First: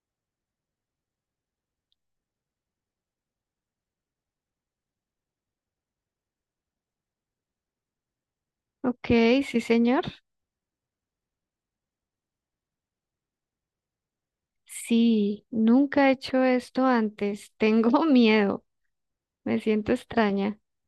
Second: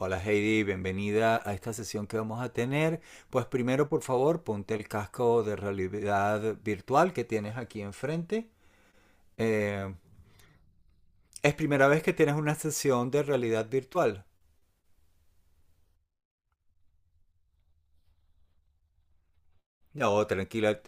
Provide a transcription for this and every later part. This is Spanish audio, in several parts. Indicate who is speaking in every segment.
Speaker 1: Hola Heidi, bienvenida a esta sesión que vamos a tener. Pues primero, por favor, ponte el casco de realidad virtual que tienes aquí enfrente.
Speaker 2: Ok, sí,
Speaker 1: Eh,
Speaker 2: señor.
Speaker 1: ¿Es primera vez que tienes una sesión de realidad virtual?
Speaker 2: Sí, nunca he hecho esto antes. Tengo miedo. Me siento
Speaker 1: No,
Speaker 2: extraña.
Speaker 1: tranquila.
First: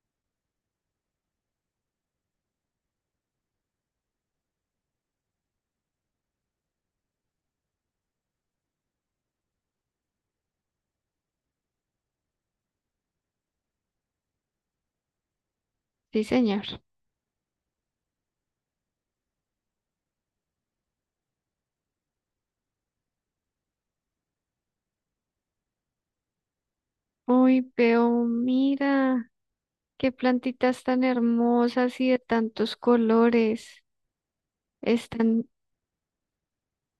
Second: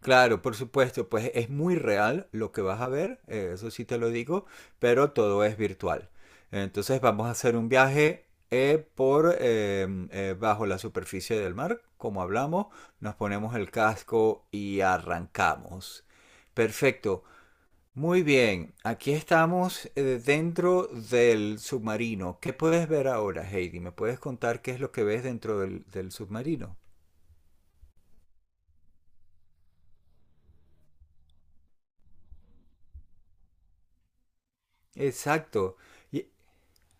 Speaker 1: Claro, por supuesto, pues es muy real lo que vas a ver, eso sí te lo digo, pero todo es virtual. Entonces vamos a hacer un viaje por bajo la superficie del mar, como hablamos, nos ponemos el casco y arrancamos.
Speaker 2: Sí, señor.
Speaker 1: Perfecto. Muy bien, aquí estamos dentro del submarino. ¿Qué puedes ver ahora, Heidi? ¿Me puedes contar qué es lo que ves dentro del submarino?
Speaker 2: Uy, veo, mira, qué plantitas tan hermosas y de tantos colores. Están,
Speaker 1: Exacto.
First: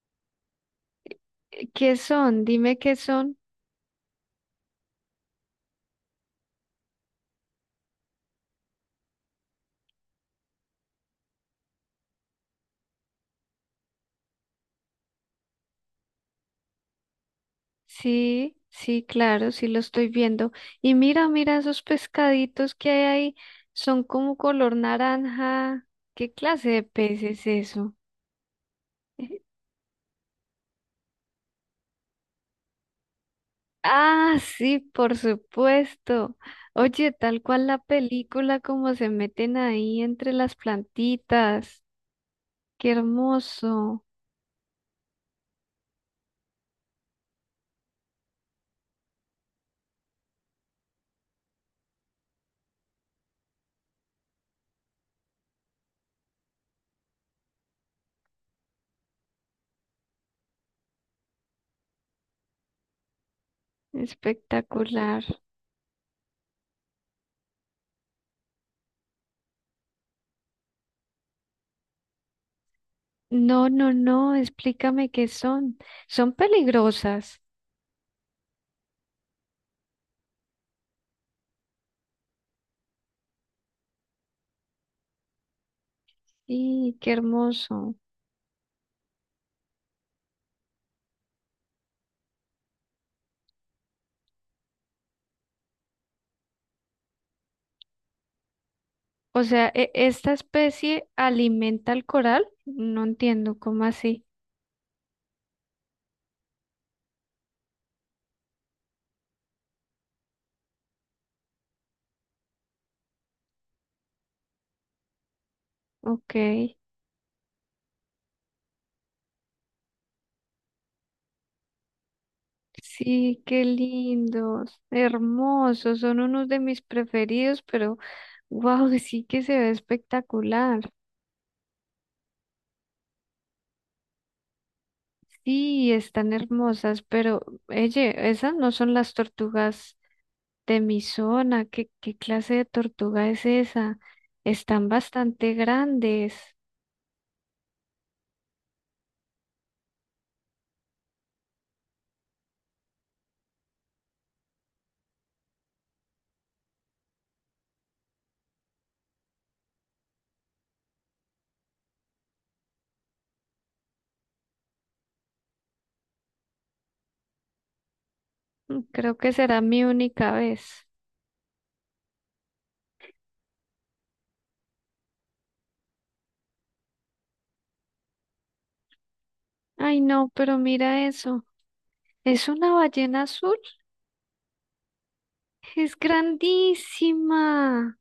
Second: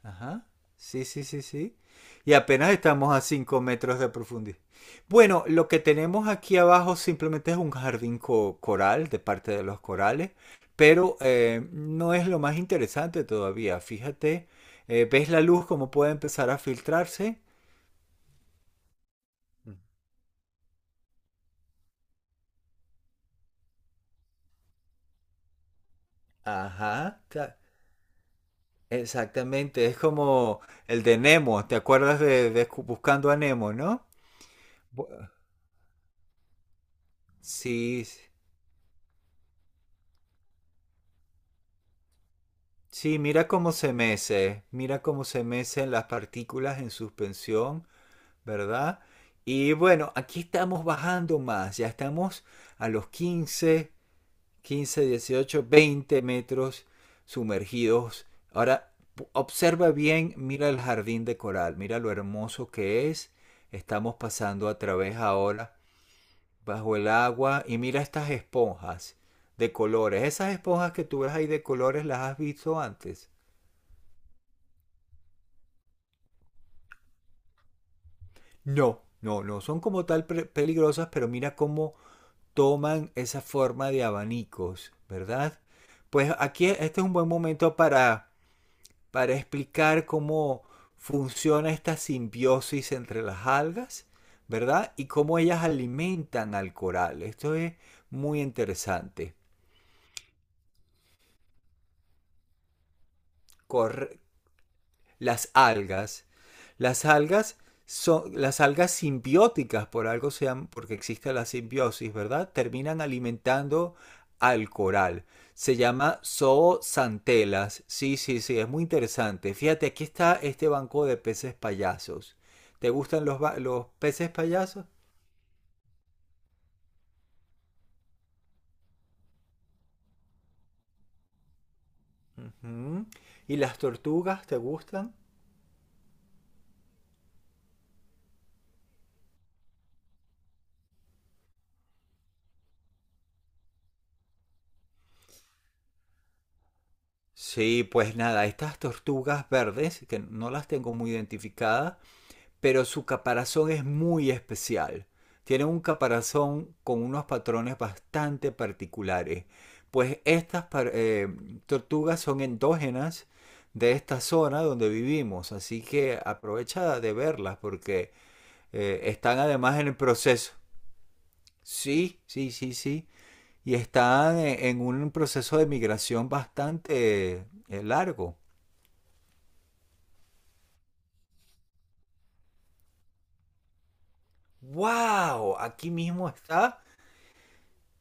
Speaker 1: Ajá. Sí, sí, sí, sí.
Speaker 2: ¿qué
Speaker 1: Y
Speaker 2: son?
Speaker 1: apenas
Speaker 2: Dime qué
Speaker 1: estamos a
Speaker 2: son.
Speaker 1: 5 metros de profundidad. Bueno, lo que tenemos aquí abajo simplemente es un coral, de parte de los corales, pero no es lo más interesante todavía. Fíjate, ¿ves la luz cómo puede empezar a filtrarse?
Speaker 2: Sí, sí, claro, sí
Speaker 1: Mm.
Speaker 2: lo estoy viendo. Y mira, mira esos pescaditos que hay ahí. Son como color naranja. ¿Qué clase de
Speaker 1: Ajá,
Speaker 2: pez es
Speaker 1: ta-
Speaker 2: eso?
Speaker 1: Exactamente. Es como el de Nemo. ¿Te acuerdas de Buscando a Nemo, no?
Speaker 2: Ah, sí,
Speaker 1: Bu-
Speaker 2: por supuesto. Oye, tal cual la
Speaker 1: Sí.
Speaker 2: película, como se meten ahí entre las plantitas. Qué
Speaker 1: Sí, mira cómo se
Speaker 2: hermoso,
Speaker 1: mece, mira cómo se mecen las partículas en suspensión, ¿verdad? Y bueno, aquí estamos bajando más, ya estamos a los 15, 15, 18, 20 metros sumergidos. Ahora, observa bien, mira el jardín de coral, mira lo hermoso que es. Estamos pasando a través
Speaker 2: espectacular.
Speaker 1: ahora bajo el agua, y mira estas esponjas de colores. Esas esponjas que tú ves ahí de colores, ¿las has visto antes?
Speaker 2: No, no, no, explícame qué son. Son peligrosas.
Speaker 1: No, no, no son como tal peligrosas, pero mira cómo toman esa forma de abanicos, ¿verdad? Pues aquí
Speaker 2: Y
Speaker 1: este es
Speaker 2: qué
Speaker 1: un buen momento
Speaker 2: hermoso.
Speaker 1: para explicar cómo funciona esta simbiosis entre las algas, ¿verdad? Y cómo ellas alimentan al coral. Esto es muy interesante.
Speaker 2: O sea, ¿esta especie alimenta al coral? No entiendo, ¿cómo
Speaker 1: Corre-
Speaker 2: así?
Speaker 1: las algas. Las algas son las algas simbióticas, por algo sean, porque existe la simbiosis, ¿verdad? Terminan alimentando al coral. Se llama
Speaker 2: Ok.
Speaker 1: zoosantelas. Sí, sí, sí, es muy interesante. Fíjate, aquí está este banco de peces payasos. ¿Te gustan los,
Speaker 2: Sí, qué
Speaker 1: los peces
Speaker 2: lindos,
Speaker 1: payasos?
Speaker 2: hermosos, son unos de mis preferidos, pero wow, sí que se ve espectacular.
Speaker 1: Ujú. ¿Y las tortugas te gustan?
Speaker 2: Sí, están hermosas, pero oye, esas no son las tortugas de mi zona. ¿Qué clase de tortuga es esa? Están bastante grandes.
Speaker 1: Sí, pues nada, estas tortugas verdes, que no las tengo muy identificadas, pero su caparazón es muy especial. Tiene un caparazón con unos patrones bastante particulares. Pues estas, eh, tortugas son endógenas de esta zona donde vivimos, así que aprovecha de verlas, porque
Speaker 2: Mm, creo que
Speaker 1: están
Speaker 2: será
Speaker 1: además
Speaker 2: mi
Speaker 1: en el
Speaker 2: única
Speaker 1: proceso.
Speaker 2: vez.
Speaker 1: Sí, sí, sí, sí. Y están en un proceso de migración bastante largo.
Speaker 2: Ay, no, pero mira eso. ¿Es una ballena azul?
Speaker 1: ¡Wow! Aquí
Speaker 2: Es
Speaker 1: mismo está.
Speaker 2: grandísima.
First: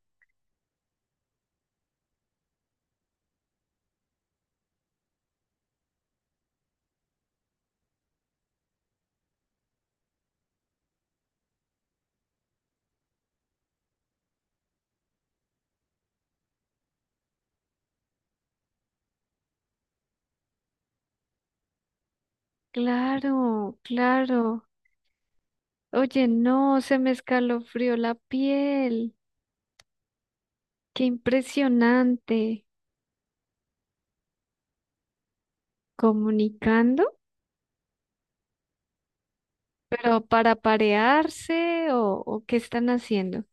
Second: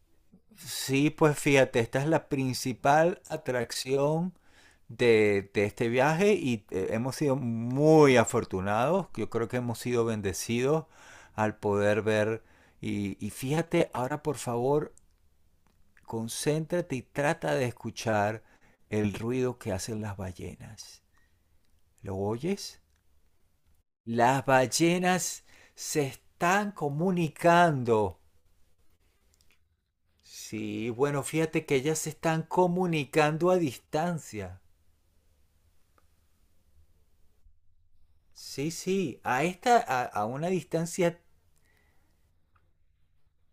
Speaker 1: Sí, pues fíjate, esta es la principal atracción de este viaje, y hemos sido muy afortunados. Yo creo que hemos sido bendecidos al poder ver. Y fíjate, ahora por favor, concéntrate y trata de escuchar el ruido que hacen las ballenas. ¿Lo oyes?
Speaker 2: Claro,
Speaker 1: Las
Speaker 2: claro.
Speaker 1: ballenas se
Speaker 2: Oye,
Speaker 1: están
Speaker 2: no, se me escalofrió la
Speaker 1: comunicando.
Speaker 2: piel.
Speaker 1: Sí,
Speaker 2: Qué
Speaker 1: bueno, fíjate que ellas se están
Speaker 2: impresionante.
Speaker 1: comunicando a distancia.
Speaker 2: ¿Comunicando?
Speaker 1: Sí, sí, a esta,
Speaker 2: ¿Pero
Speaker 1: a una
Speaker 2: para
Speaker 1: distancia,
Speaker 2: parearse o qué están haciendo?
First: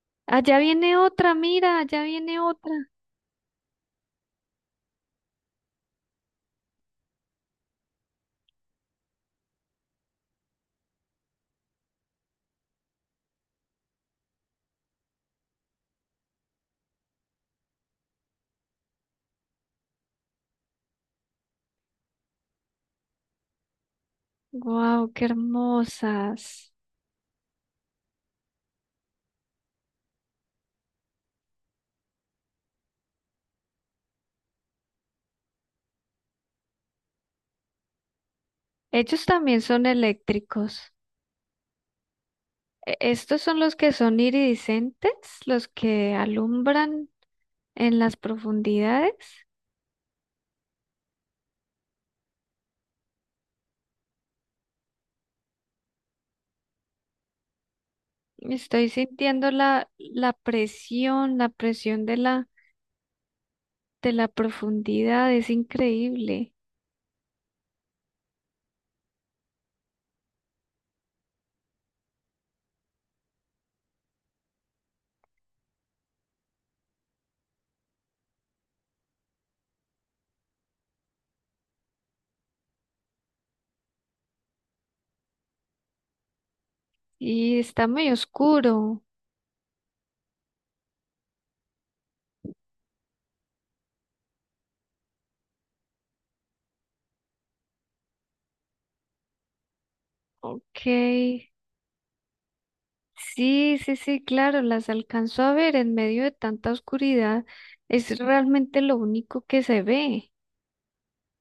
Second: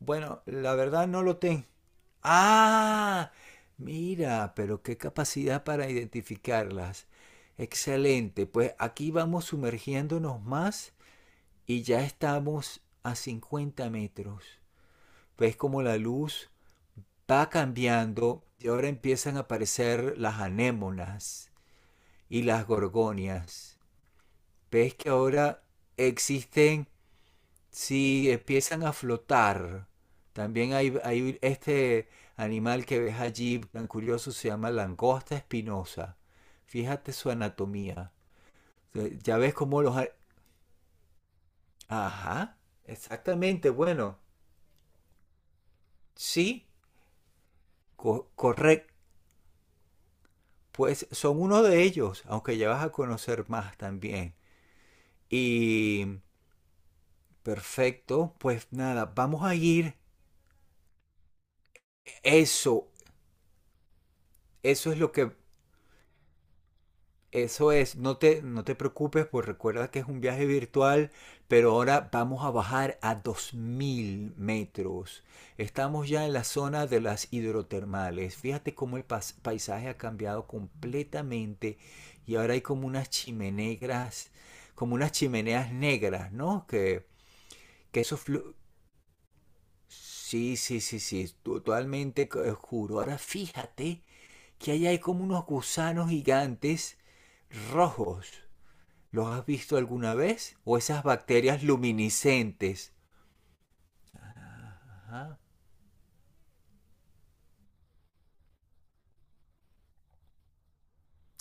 Speaker 1: bueno,
Speaker 2: Allá
Speaker 1: la
Speaker 2: viene
Speaker 1: verdad no
Speaker 2: otra,
Speaker 1: lo tengo.
Speaker 2: mira, allá viene otra.
Speaker 1: Ah, mira, pero qué capacidad para identificarlas. Excelente, pues aquí vamos sumergiéndonos más y ya estamos a 50 metros. Ves como la luz va cambiando y ahora empiezan a aparecer las anémonas y las gorgonias. Ves que
Speaker 2: Wow, qué
Speaker 1: ahora
Speaker 2: hermosas.
Speaker 1: existen, si empiezan a flotar. También hay este animal que ves allí, tan curioso, se llama langosta espinosa. Fíjate su anatomía.
Speaker 2: Ellos
Speaker 1: Ya ves
Speaker 2: también
Speaker 1: cómo
Speaker 2: son
Speaker 1: los...
Speaker 2: eléctricos.
Speaker 1: Ajá,
Speaker 2: Estos son
Speaker 1: exactamente.
Speaker 2: los que
Speaker 1: Bueno,
Speaker 2: son iridiscentes, los que
Speaker 1: sí,
Speaker 2: alumbran en las
Speaker 1: correcto.
Speaker 2: profundidades.
Speaker 1: Pues son uno de ellos, aunque ya vas a conocer más también. Y perfecto, pues
Speaker 2: Estoy
Speaker 1: nada, vamos
Speaker 2: sintiendo
Speaker 1: a
Speaker 2: la,
Speaker 1: ir.
Speaker 2: la presión, la presión
Speaker 1: Eso,
Speaker 2: de la
Speaker 1: eso es lo
Speaker 2: profundidad,
Speaker 1: que...
Speaker 2: es increíble.
Speaker 1: Eso es, no te, no te preocupes, pues recuerda que es un viaje virtual, pero ahora vamos a bajar a 2000 metros. Estamos ya en la zona de las hidrotermales. Fíjate cómo el paisaje ha cambiado completamente, y ahora hay como unas chimeneas negras, ¿no?
Speaker 2: Y está
Speaker 1: Que
Speaker 2: muy
Speaker 1: eso...
Speaker 2: oscuro.
Speaker 1: sí, sí, sí, sí, totalmente oscuro. Ahora fíjate que ahí hay como unos gusanos gigantes rojos. ¿Los has visto alguna vez? O
Speaker 2: Ok.
Speaker 1: esas bacterias luminiscentes.
Speaker 2: Sí, sí, sí, claro, las
Speaker 1: Ajá,
Speaker 2: alcanzó a ver en medio de tanta oscuridad. Es realmente lo único que se ve.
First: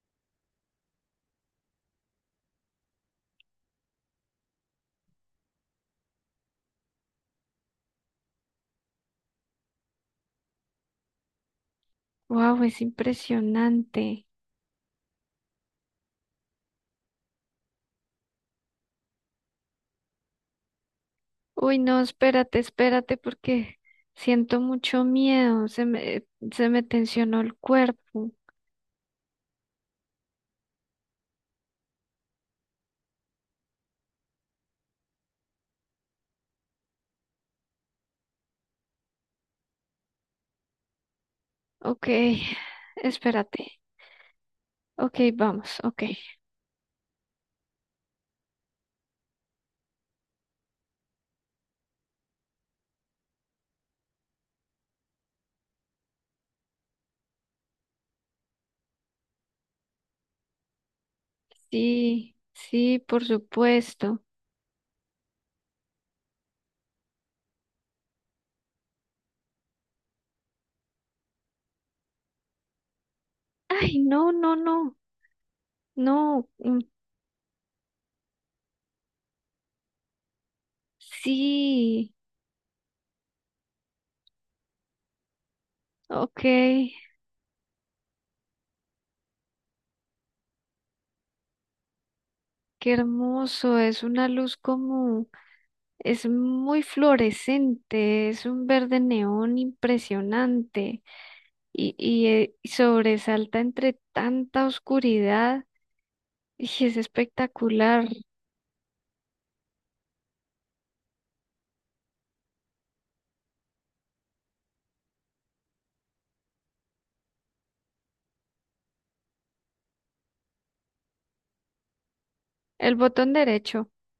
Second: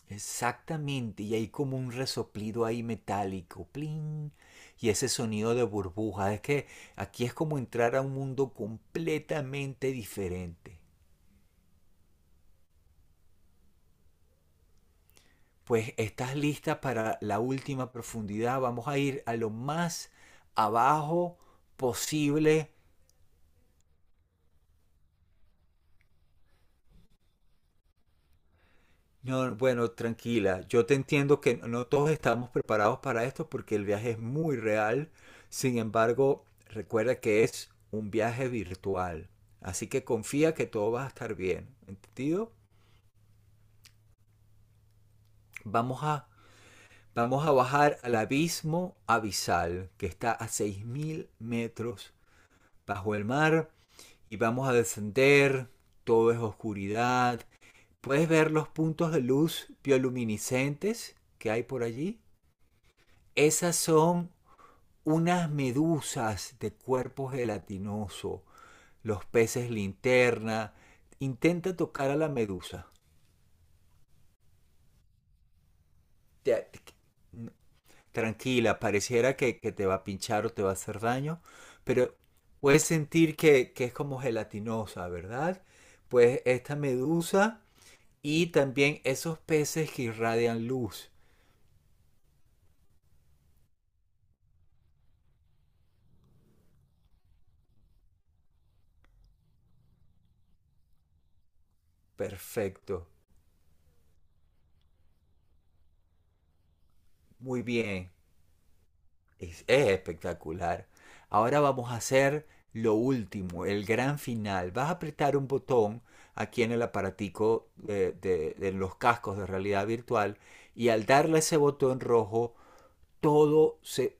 Speaker 1: exactamente. Y hay como un resoplido ahí metálico. Plin. Y ese sonido de burbuja. Es que aquí es como entrar a un mundo completamente diferente.
Speaker 2: Wow, es impresionante.
Speaker 1: Pues estás lista para la última profundidad. Vamos a ir a lo más abajo
Speaker 2: Uy, no, espérate,
Speaker 1: posible.
Speaker 2: espérate, porque siento mucho miedo. Se me tensionó el cuerpo.
Speaker 1: No, bueno, tranquila, yo te entiendo, que no todos estamos preparados para esto porque el viaje es muy real. Sin embargo, recuerda que es un viaje virtual. Así que confía que todo va a estar bien.
Speaker 2: Ok,
Speaker 1: ¿Entendido?
Speaker 2: espérate. Ok, vamos, ok.
Speaker 1: Vamos a, vamos a bajar al abismo abisal, que está a 6000 metros bajo el mar, y vamos a descender. Todo es oscuridad. ¿Puedes ver los puntos de luz bioluminiscentes que hay por allí?
Speaker 2: Sí, sí, por
Speaker 1: Esas
Speaker 2: supuesto.
Speaker 1: son unas medusas de cuerpo gelatinoso, los peces linterna. Intenta tocar a la medusa.
Speaker 2: Ay, no, no, no, no.
Speaker 1: Te-
Speaker 2: Mm.
Speaker 1: te- Tranquila, pareciera que te va a pinchar o te va a hacer daño,
Speaker 2: Sí,
Speaker 1: pero puedes sentir que es como gelatinosa, ¿verdad? Pues
Speaker 2: ok,
Speaker 1: esta medusa, y también esos peces que irradian luz.
Speaker 2: qué hermoso. Es una luz como, es muy fluorescente, es un verde neón impresionante y
Speaker 1: Perfecto,
Speaker 2: sobresalta entre tanta oscuridad y es
Speaker 1: muy
Speaker 2: espectacular.
Speaker 1: bien. Es espectacular. Ahora vamos a hacer lo último, el gran final. Vas a apretar un botón aquí en el aparatico de, de los cascos de realidad virtual, y al darle ese botón rojo,
Speaker 2: El botón
Speaker 1: todo
Speaker 2: derecho,
Speaker 1: se...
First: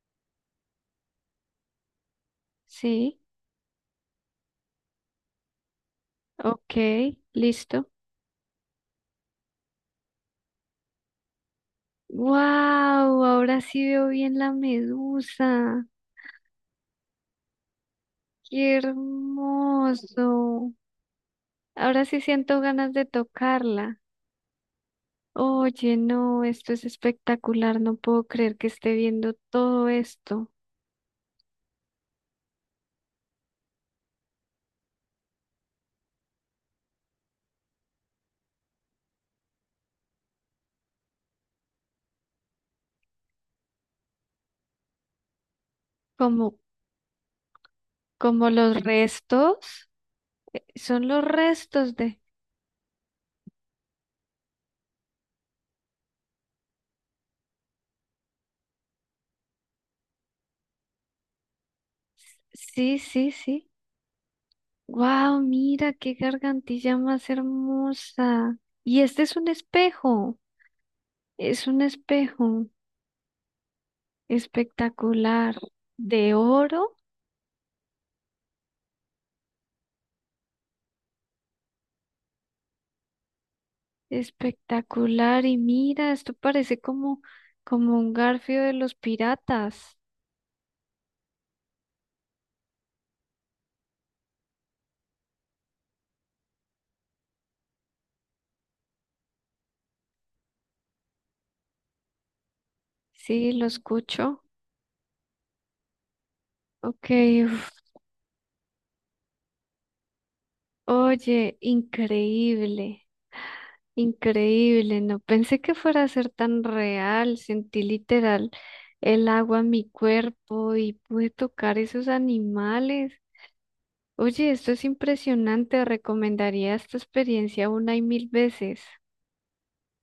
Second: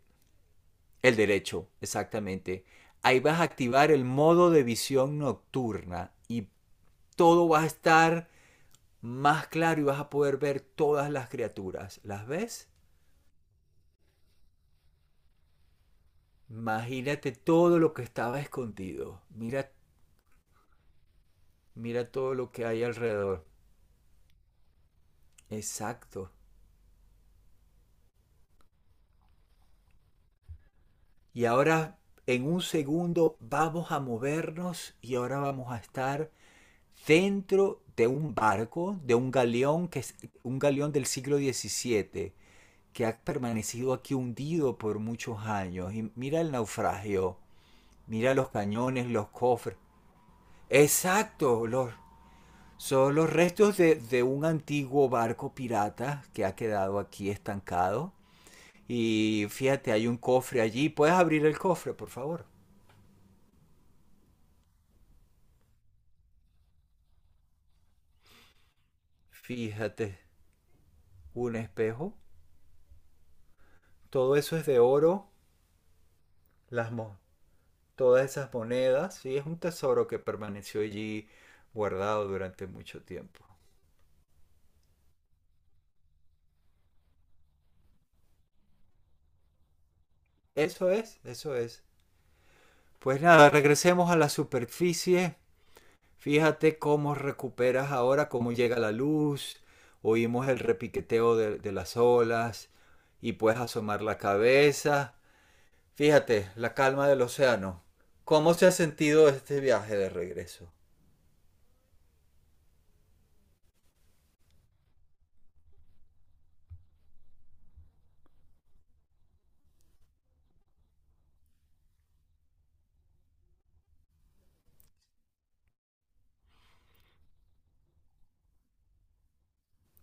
Speaker 1: El derecho, exactamente. Ahí
Speaker 2: sí,
Speaker 1: vas a activar el modo de visión nocturna, y
Speaker 2: ok,
Speaker 1: todo va a
Speaker 2: listo.
Speaker 1: estar más claro y vas a poder ver todas las criaturas. ¿Las ves?
Speaker 2: Wow, ahora sí veo bien la medusa.
Speaker 1: Imagínate todo lo que estaba
Speaker 2: Qué
Speaker 1: escondido. Mira.
Speaker 2: hermoso. Ahora
Speaker 1: Mira
Speaker 2: sí
Speaker 1: todo lo
Speaker 2: siento
Speaker 1: que hay
Speaker 2: ganas de
Speaker 1: alrededor.
Speaker 2: tocarla. Oye,
Speaker 1: Exacto.
Speaker 2: no, esto es espectacular. No puedo creer que esté viendo todo esto.
Speaker 1: Y ahora, en un segundo, vamos a movernos y ahora vamos a estar dentro de un barco, de un galeón, que es un galeón del siglo XVII, que ha permanecido aquí hundido por muchos años. Y mira
Speaker 2: Como,
Speaker 1: el naufragio, mira
Speaker 2: como
Speaker 1: los
Speaker 2: los
Speaker 1: cañones, los cofres.
Speaker 2: restos. Son los
Speaker 1: Exacto, los,
Speaker 2: restos de.
Speaker 1: son los restos de un antiguo barco pirata que ha quedado aquí estancado. Y fíjate, hay un cofre allí. ¿Puedes abrir el cofre, por favor?
Speaker 2: Sí, sí, sí. Wow, mira qué gargantilla más hermosa. Y este es un
Speaker 1: Fíjate,
Speaker 2: espejo.
Speaker 1: un
Speaker 2: Es un
Speaker 1: espejo.
Speaker 2: espejo
Speaker 1: Todo eso es de oro.
Speaker 2: espectacular. De
Speaker 1: Las
Speaker 2: oro.
Speaker 1: mo- Todas esas monedas. Sí, es un tesoro que permaneció allí guardado durante mucho tiempo.
Speaker 2: Espectacular. Y mira, esto parece como, como un garfio de los piratas.
Speaker 1: Eso es, eso es. Pues nada, regresemos a la superficie. Fíjate cómo recuperas ahora, cómo llega la luz. Oímos el repiqueteo de las olas, y
Speaker 2: Sí,
Speaker 1: puedes
Speaker 2: lo
Speaker 1: asomar la
Speaker 2: escucho.
Speaker 1: cabeza. Fíjate, la calma
Speaker 2: Ok,
Speaker 1: del
Speaker 2: uf.
Speaker 1: océano. ¿Cómo se ha sentido este viaje de regreso?
Speaker 2: Oye, increíble, increíble. No pensé que fuera a ser tan real. Sentí literal el agua en mi cuerpo y pude tocar esos animales. Oye, esto es impresionante. Recomendaría esta experiencia una y 1000 veces.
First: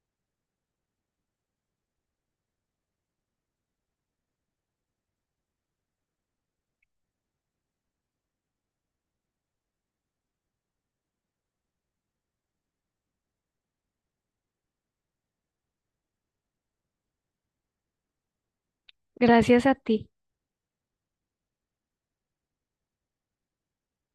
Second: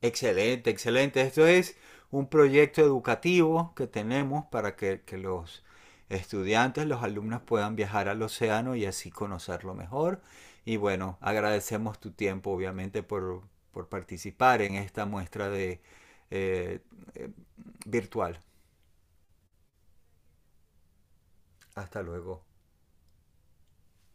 Speaker 1: Excelente, excelente. Esto es un proyecto educativo que tenemos para que los estudiantes, los alumnos puedan viajar al océano y así conocerlo mejor. Y bueno, agradecemos tu tiempo, obviamente, por participar en esta muestra de, eh, eh, virtual.
Speaker 2: Gracias a ti.
Speaker 1: Hasta luego.